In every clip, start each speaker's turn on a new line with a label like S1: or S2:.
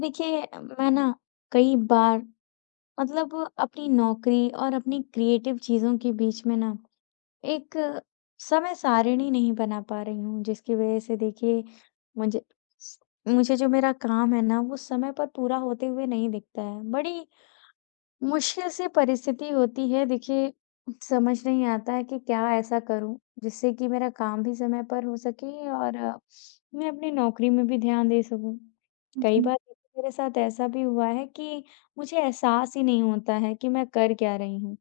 S1: देखिए, मैं ना, कई बार मतलब, अपनी नौकरी और अपनी क्रिएटिव चीज़ों के बीच में ना एक समय सारिणी नहीं बना पा रही हूँ, जिसकी वजह से देखिए, मुझे मुझे जो मेरा काम है ना, वो समय पर पूरा होते हुए नहीं दिखता है। बड़ी मुश्किल सी परिस्थिति होती है। देखिए, समझ नहीं आता है कि क्या ऐसा करूँ जिससे कि मेरा काम भी समय पर हो सके और मैं अपनी नौकरी में भी ध्यान दे सकूँ। कई
S2: जी,
S1: बार मेरे साथ ऐसा भी हुआ है कि मुझे एहसास ही नहीं होता है कि मैं कर क्या रही हूँ।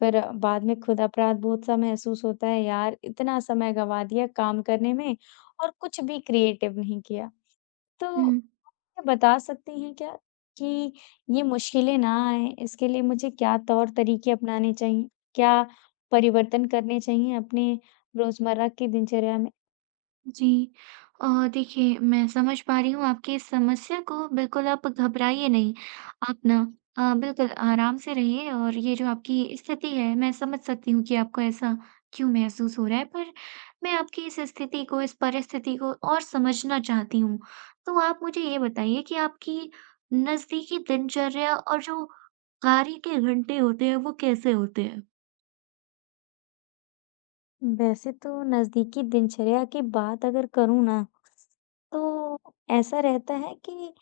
S1: फिर बाद में खुद अपराध-बोध सा महसूस होता है, यार इतना समय गँवा दिया काम करने में और कुछ भी क्रिएटिव नहीं किया। तो
S2: हुँ,
S1: ये बता सकती हैं क्या, कि ये मुश्किलें ना आएँ, इसके लिए मुझे क्या तौर-तरीके अपनाने चाहिए? क्या परिवर्तन करने चाहिए अपने रोज़मर्रा की दिनचर्या में?
S2: जी। अ, देखिए मैं समझ पा रही हूँ आपकी इस समस्या को, बिल्कुल आप घबराइए नहीं। आप ना बिल्कुल आराम से रहिए और ये जो आपकी स्थिति है, मैं समझ सकती हूँ कि आपको ऐसा क्यों महसूस हो रहा है, पर मैं आपकी इस स्थिति को, इस परिस्थिति को और समझना चाहती हूँ। तो आप मुझे ये बताइए कि आपकी नज़दीकी दिनचर्या और जो कार्य के घंटे होते हैं, वो कैसे होते हैं?
S1: वैसे तो नज़दीकी दिनचर्या की बात अगर करूँ ना, तो ऐसा रहता है कि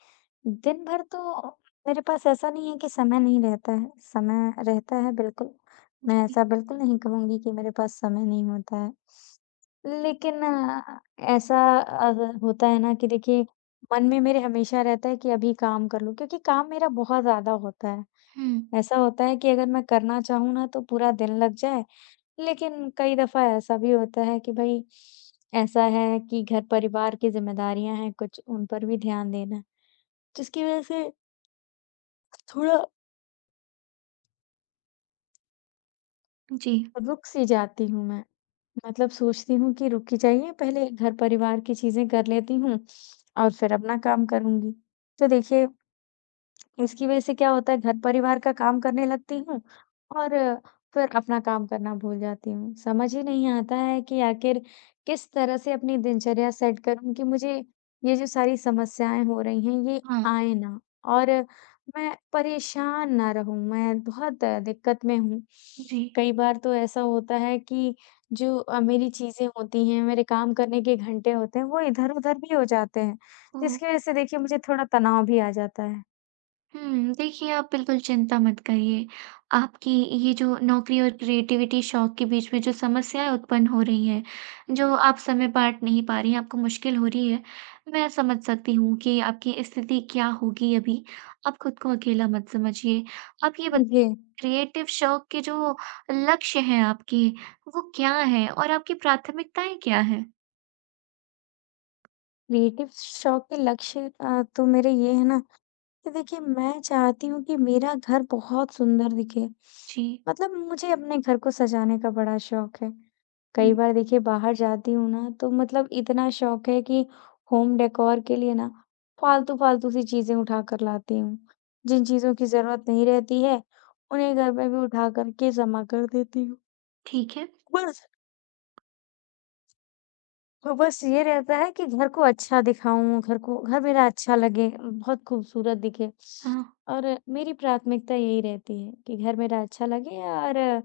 S1: दिन भर तो मेरे पास ऐसा नहीं है कि समय नहीं रहता है, समय रहता है बिल्कुल। मैं
S2: जी।
S1: ऐसा बिल्कुल नहीं कहूँगी कि मेरे पास समय नहीं होता है। लेकिन ऐसा अगर होता है ना, कि देखिए, मन में मेरे हमेशा रहता है कि अभी काम कर लूँ, क्योंकि काम मेरा बहुत ज़्यादा होता है।
S2: हुँ,
S1: ऐसा होता है कि अगर मैं करना चाहूँ ना, तो पूरा दिन लग जाए, लेकिन कई दफ़ा ऐसा भी होता है कि भई, ऐसा है कि घर परिवार की ज़िम्मेदारियाँ हैं कुछ, उन पर भी ध्यान देना है, जिसकी वज़ह से थोड़ा
S2: जी,
S1: रुक सी जाती हूँ मैं। मतलब सोचती हूँ कि रुक ही जाइए, पहले घर परिवार की चीज़ें कर लेती हूँ और फिर अपना काम करूँगी। तो देखिए, इसकी वजह से क्या होता है, घर परिवार का काम करने लगती हूँ और फिर अपना काम करना भूल जाती हूँ। समझ ही नहीं आता है कि आखिर किस तरह से अपनी दिनचर्या सेट करूँ, कि मुझे ये जो सारी समस्याएँ हो रही हैं, ये
S2: हाँ,
S1: आए ना और मैं परेशान ना रहूँ। मैं बहुत दिक्कत में हूँ।
S2: जी।
S1: कई बार तो ऐसा होता है कि जो मेरी चीज़ें होती हैं, मेरे काम करने के घंटे होते हैं, वो इधर-उधर भी हो जाते हैं,
S2: ओह!
S1: जिसकी वजह से देखिए, मुझे थोड़ा तनाव भी आ जाता है।
S2: हुँ, देखिए आप बिल्कुल चिंता मत करिए। आपकी ये जो नौकरी और क्रिएटिविटी शौक के बीच में जो समस्याएँ उत्पन्न हो रही हैं, जो आप समय बाँट नहीं पा रही हैं, आपको मुश्किल हो रही है, मैं समझ सकती हूँ कि आपकी स्थिति क्या होगी अभी। आप खुद को अकेला मत समझिए। आप ये बताइए
S1: जी।
S2: क्रिएटिव शौक के जो लक्ष्य हैं आपके, वो क्या हैं और आपकी प्राथमिकताएँ क्या हैं?
S1: क्रिएटिव शौक के लक्ष्य तो मेरे ये है ना, कि देखिए, मैं चाहती हूँ कि मेरा घर बहुत सुंदर दिखे।
S2: जी।
S1: मतलब मुझे अपने घर को सजाने का बड़ा शौक है। कई
S2: हुँ,
S1: बार देखिए, बाहर जाती हूँ ना, तो मतलब इतना शौक है कि होम डेकोर के लिए ना, फालतू-फालतू सी चीज़ें उठा कर लाती हूँ। जिन चीज़ों की ज़रूरत नहीं रहती है, उन्हें घर में भी उठा कर के जमा कर देती हूँ।
S2: ठीक है।
S1: बस, तो बस ये रहता है कि घर को अच्छा दिखाऊँ, घर को, घर मेरा अच्छा लगे, बहुत खूबसूरत दिखे
S2: हाँ।
S1: और मेरी प्राथमिकता यही रहती है कि घर मेरा अच्छा लगे और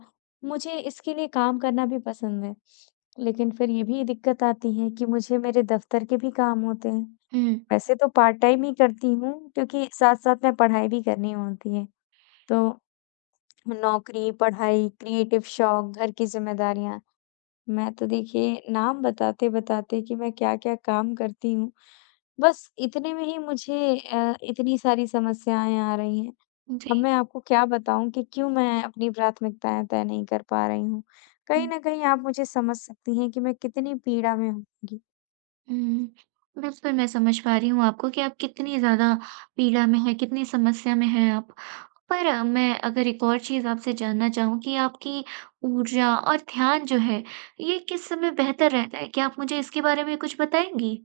S1: मुझे इसके लिए काम करना भी पसंद है। लेकिन फिर ये भी दिक्कत आती है कि मुझे मेरे दफ़्तर के भी काम होते हैं।
S2: हुँ,
S1: वैसे तो पार्ट टाइम ही करती हूँ, क्योंकि साथ-साथ में पढ़ाई भी करनी होती है। तो नौकरी, पढ़ाई, क्रिएटिव शौक, घर की ज़िम्मेदारियाँ, मैं तो देखिए, नाम बताते-बताते कि मैं क्या-क्या काम करती हूँ, बस इतने में ही मुझे इतनी सारी समस्याएँ आ रही हैं।
S2: जी।
S1: अब मैं आपको क्या बताऊँ कि क्यों मैं अपनी प्राथमिकताएँ तय नहीं कर पा रही हूँ। कहीं
S2: हुँ।
S1: न कहीं आप मुझे समझ सकती हैं कि मैं कितनी पीड़ा में होंगी।
S2: हुँ। बिल्कुल, मैं समझ पा रही हूँ आपको कि आप कितनी ज़्यादा पीड़ा में हैं, कितनी समस्या में हैं आप। पर मैं अगर एक और चीज़ आपसे जानना चाहूँ कि आपकी ऊर्जा और ध्यान जो है, ये किस समय बेहतर रहता है? क्या आप मुझे इसके बारे में कुछ बताएँगी?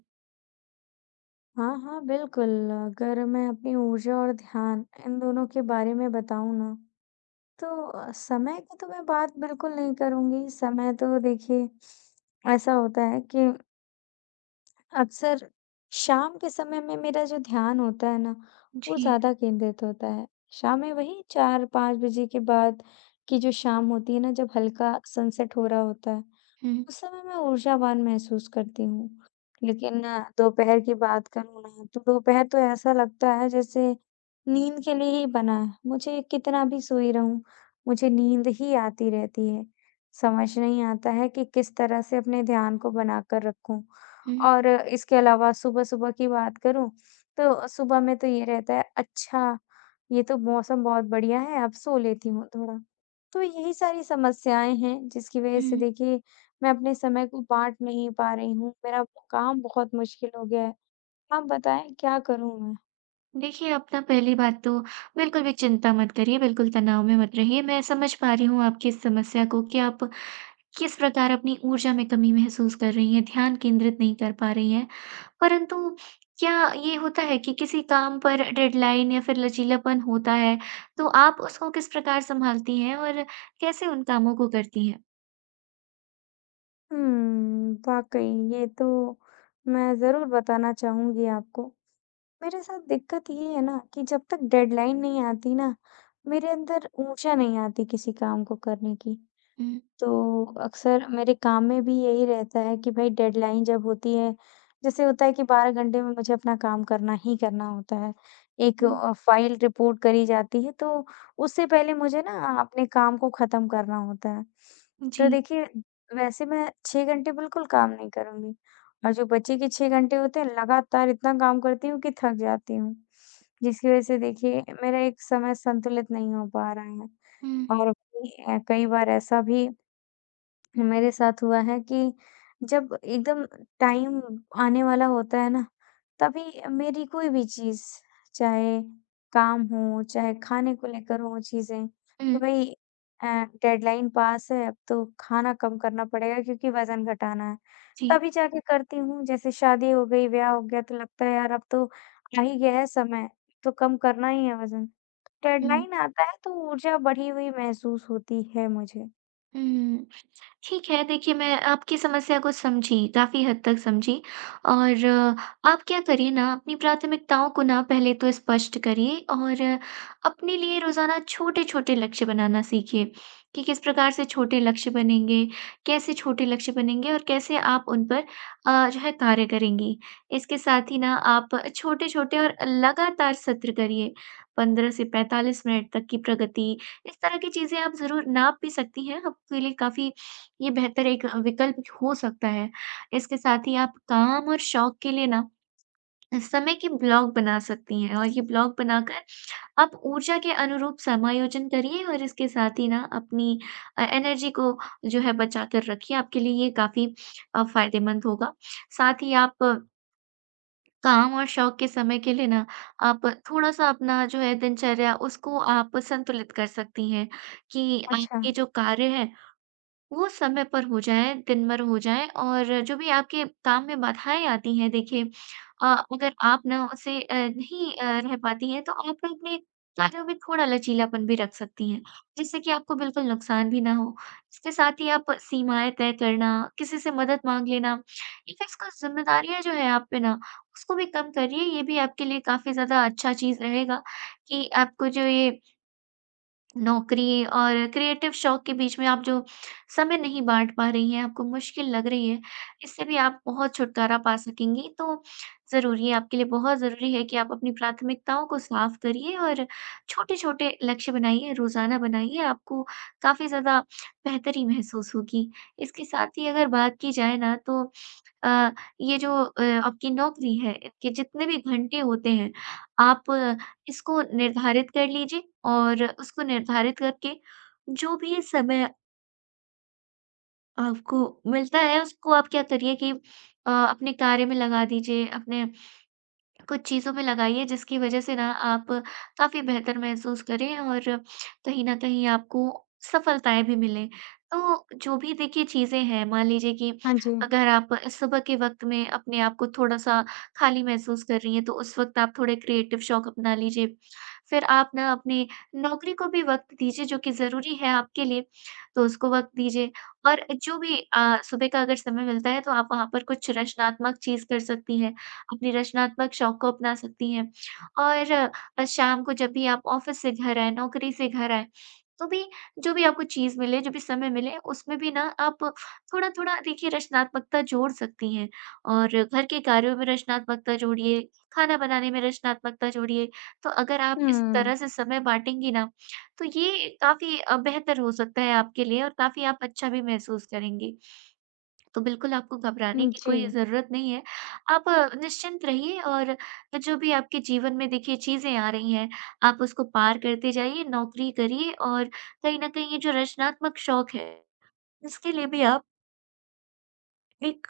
S1: हाँ, हाँ, बिल्कुल, अगर मैं अपनी ऊर्जा और ध्यान इन दोनों के बारे में बताऊँ ना, तो समय की तो मैं बात बिल्कुल नहीं करूँगी। समय तो देखिए, ऐसा होता है कि अक्सर शाम के समय में मेरा जो ध्यान होता है ना, वो
S2: जी।
S1: ज़्यादा केंद्रित होता है। शाम में वही 4-5 बजे के बाद की जो शाम होती है ना, जब हल्का सनसेट हो रहा होता है,
S2: हुँ,
S1: उस समय मैं ऊर्जावान महसूस करती हूँ। लेकिन दोपहर की बात करूँ ना, तो दोपहर तो ऐसा लगता है जैसे नींद के लिए ही बना है। मुझे कितना भी सोई रहूँ, मुझे नींद ही आती रहती है। समझ नहीं आता है कि किस तरह से अपने ध्यान को बनाकर रखूँ।
S2: हुँ,
S1: और इसके अलावा सुबह-सुबह की बात करूँ, तो सुबह में तो ये रहता है, "अच्छा, ये तो मौसम बहुत बढ़िया है, अब सो लेती हूँ थोड़ा।" तो यही सारी समस्याएँ हैं, जिसकी वजह से
S2: हुँ।
S1: देखिए, मैं अपने समय को बाँट नहीं पा रही हूँ, मेरा काम बहुत मुश्किल हो गया है। आप बताएँ, क्या करूँ मैं?
S2: देखिए, आप ना पहली बात तो बिल्कुल भी चिंता मत करिए, बिल्कुल तनाव में मत रहिए। मैं समझ पा रही हूँ आपकी इस समस्या को कि आप किस प्रकार अपनी ऊर्जा में कमी महसूस कर रही हैं, ध्यान केंद्रित नहीं कर पा रही हैं। परंतु क्या ये होता है कि किसी काम पर डेडलाइन या फिर लचीलापन होता है, तो आप उसको किस प्रकार सँभालती हैं और कैसे उन कामों को करती हैं?
S1: वाक़ई ये तो मैं ज़रूर बताना चाहूँगी आपको। मेरे साथ दिक्कत ये है ना, कि जब तक डेडलाइन नहीं आती ना, मेरे अंदर ऊर्जा नहीं आती किसी काम को करने की।
S2: हुँ,
S1: तो अक्सर मेरे काम में भी यही रहता है कि भाई, डेडलाइन जब होती है, जैसे होता है कि 12 घंटे में मुझे अपना काम करना ही करना होता है। एक
S2: हुँ,
S1: फ़ाइल रिपोर्ट करी जाती है, तो उससे पहले मुझे ना अपने काम को ख़त्म करना होता है। तो
S2: जी।
S1: देखिए, वैसे मैं 6 घंटे बिल्कुल काम नहीं करूँगी और जो बचे के 6 घंटे होते हैं, लगातार इतना काम करती हूँ कि थक जाती हूँ। जिसकी वज़ह से देखिए, मेरा एक समय संतुलित नहीं हो पा रहा है
S2: हुँ,
S1: और कई बार ऐसा भी मेरे साथ हुआ है कि जब एकदम टाइम आने वाला होता है ना, तभी मेरी कोई भी चीज़, चाहे काम हो, चाहे खाने को लेकर हों चीज़ें, तो
S2: हुँ,
S1: भई अ, डेडलाइन पास है, अब तो खाना कम करना पड़ेगा क्योंकि वज़न घटाना है।
S2: जी,
S1: तभी जाके करती हूँ, जैसे शादी हो गई, ब्याह हो गया, तो लगता है यार, अब तो आ ही गया है समय, तो कम करना ही है वज़न।
S2: हुँ।
S1: डेडलाइन आता है तो ऊर्जा बढ़ी हुई महसूस होती है मुझे।
S2: हुँ। ठीक है, देखिए मैं आपकी समस्या को समझी, काफ़ी हद तक समझी और आप क्या करिए ना अपनी प्राथमिकताओं को ना पहले तो स्पष्ट करिए और अपने लिए रोज़ाना छोटे-छोटे लक्ष्य बनाना सीखिए, कि किस प्रकार से छोटे लक्ष्य बनेंगे, कैसे छोटे लक्ष्य बनेंगे और कैसे आप उन पर जो है कार्य करेंगी। इसके साथ ही ना आप छोटे-छोटे और लगातार सत्र करिए, 15 से 45 मिनट तक की प्रगति इस तरह की चीज़ें आप ज़रूर नाप भी सकती हैं, आपके लिए काफ़ी ये बेहतर एक विकल्प हो सकता है। इसके साथ ही आप काम और शौक के लिए ना समय के ब्लॉक बना सकती हैं और ये ब्लॉक बनाकर आप ऊर्जा के अनुरूप समायोजन करिए और इसके साथ ही ना अपनी एनर्जी को जो है बचा कर रखिए, आपके लिए ये काफ़ी फ़ायदेमंद होगा। साथ ही आप काम और शौक के समय के लिए ना आप थोड़ा-सा अपना जो है दिनचर्या उसको आप संतुलित कर सकती हैं कि
S1: अच्छा।
S2: आपके जो कार्य हैं, वो समय पर हो जाएँ, दिन भर हो जाएँ और जो भी आपके काम में बाधाएँ आती हैं देखिए अ, अगर आप ना उसे नहीं रह पाती हैं तो आप ना अपने कार्यों में थोड़ा लचीलापन भी रख सकती हैं, जिससे कि आपको बिल्कुल नुकसान भी ना हो। इसके साथ ही आप सीमाएँ तय करना, किसी से मदद माँग लेना, एक इसका ज़िम्मेदारियाँ जो है आप पे ना उसको भी कम करिए, ये भी आपके लिए काफ़ी ज़्यादा अच्छा चीज़ रहेगा कि आपको जो ये नौकरी और क्रिएटिव शौक के बीच में आप जो समय नहीं बाँट पा रही हैं, आपको मुश्किल लग रही है, इससे भी आप बहुत छुटकारा पा सकेंगी। तो ज़रूर ये आपके लिए बहुत ज़रूरी है कि आप अपनी प्राथमिकताओं को साफ़ करिए और छोटे-छोटे लक्ष्य बनाइए, रोज़ाना बनाइए, आपको काफ़ी ज़्यादा बेहतरी महसूस होगी। इसके साथ ही अगर बात की जाए ना तो अ, ये जो आपकी नौकरी है, इनके जितने भी घंटे होते हैं, आप इसको निर्धारित कर लीजिए और उसको निर्धारित करके जो भी समय आपको मिलता है, उसको आप क्या करिए कि अपने कार्य में लगा दीजिए, अपने कुछ चीज़ों में लगाइए जिसकी वजह से ना आप काफ़ी बेहतर महसूस करें और कहीं न कहीं आपको सफलताएँ भी मिलें। तो जो भी देखिए चीज़ें हैं, मान लीजिए कि
S1: हाँ जी।
S2: अगर आप सुबह के वक़्त में अपने आप को थोड़ा-सा खाली महसूस कर रही हैं, तो उस वक़्त आप थोड़े क्रिएटिव शौक अपना लीजिए। फिर आप ना अपनी नौकरी को भी वक़्त दीजिए जो कि ज़रूरी है आपके लिए, तो उसको वक़्त दीजिए। और जो भी सुबह का अगर समय मिलता है तो आप वहाँ पर कुछ रचनात्मक चीज़ कर सकती हैं। अपनी रचनात्मक शौक को अपना सकती हैं। और शाम को जब भी आप ऑफ़िस से घर आएँ, नौकरी से घर आएँ, तो भी जो भी आपको चीज़ मिले, जो भी समय मिले, उसमें भी ना आप थोड़ा-थोड़ा देखिए रचनात्मकता जोड़ सकती हैं। और घर के कार्यों में रचनात्मकता जोड़िए, खाना बनाने में रचनात्मकता जोड़िए। तो अगर आप इस
S1: हुँ।
S2: तरह से समय बाँटेंगी ना, तो ये काफ़ी बेहतर हो सकता है आपके लिए और काफ़ी आप अच्छा भी महसूस करेंगी। तो बिल्कुल आपको घबराने
S1: हुँ,
S2: की कोई
S1: जी।
S2: ज़रूरत नहीं है। आप निश्चिंत रहिए और जो भी आपके जीवन में देखिए चीज़ें आ रही हैं, आप उसको पार करते जाइए, नौकरी करिए और कहीं न कहीं ये जो रचनात्मक शौक है, इसके लिए भी आप एक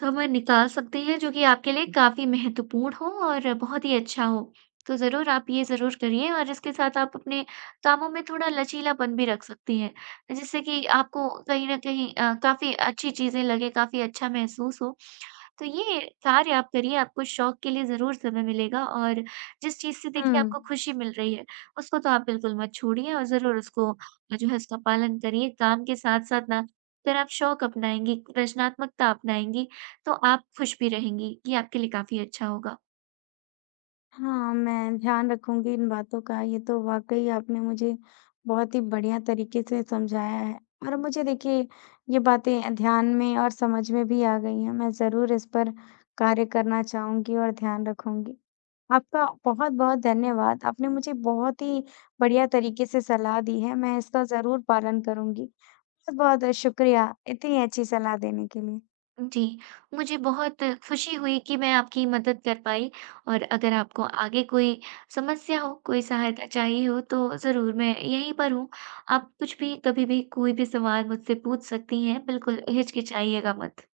S2: समय निकाल सकते हैं जो कि आपके लिए काफ़ी महत्वपूर्ण हो और बहुत ही अच्छा हो। तो ज़रूर आप ये ज़रूर करिए और इसके साथ आप अपने कामों में थोड़ा लचीलापन भी रख सकती हैं, जिससे कि आपको कहीं न कहीं काफ़ी अच्छी चीज़ें लगे, काफ़ी अच्छा महसूस हो। तो ये कार्य आप करिए, आपको शौक के लिए ज़रूर समय मिलेगा और जिस चीज़ से
S1: हुँ।
S2: देखिए आपको खुशी मिल रही है, उसको तो आप बिल्कुल मत छोड़िए और ज़रूर उसको जो है उसका पालन करिए। काम के साथ-साथ ना अगर आप शौक अपनाएँगी, रचनात्मकता अपनाएँगी, तो आप खुश भी रहेंगी। ये आपके लिए काफ़ी अच्छा होगा।
S1: हाँ, मैं ध्यान रखूँगी इन बातों का। ये तो वाक़ई आपने मुझे बहुत ही बढ़िया तरीके से समझाया है और मुझे देखिए, ये बातें ध्यान में और समझ में भी आ गई हैं। मैं ज़रूर इस पर कार्य करना चाहूँगी और ध्यान रखूँगी। आपका बहुत-बहुत धन्यवाद। आपने मुझे बहुत ही बढ़िया तरीके से सलाह दी है। मैं इसका ज़रूर पालन करूँगी। बहुत-बहुत शुक्रिया इतनी अच्छी सलाह देने के लिए।
S2: जी, मुझे बहुत खुशी हुई कि मैं आपकी मदद कर पाई और अगर आपको आगे कोई समस्या हो, कोई सहायता चाहिए हो तो ज़रूर मैं यहीं पर हूँ। आप कुछ भी, कभी भी, कोई भी सवाल मुझसे पूछ सकती हैं, बिल्कुल हिचकिचाइएगा मत।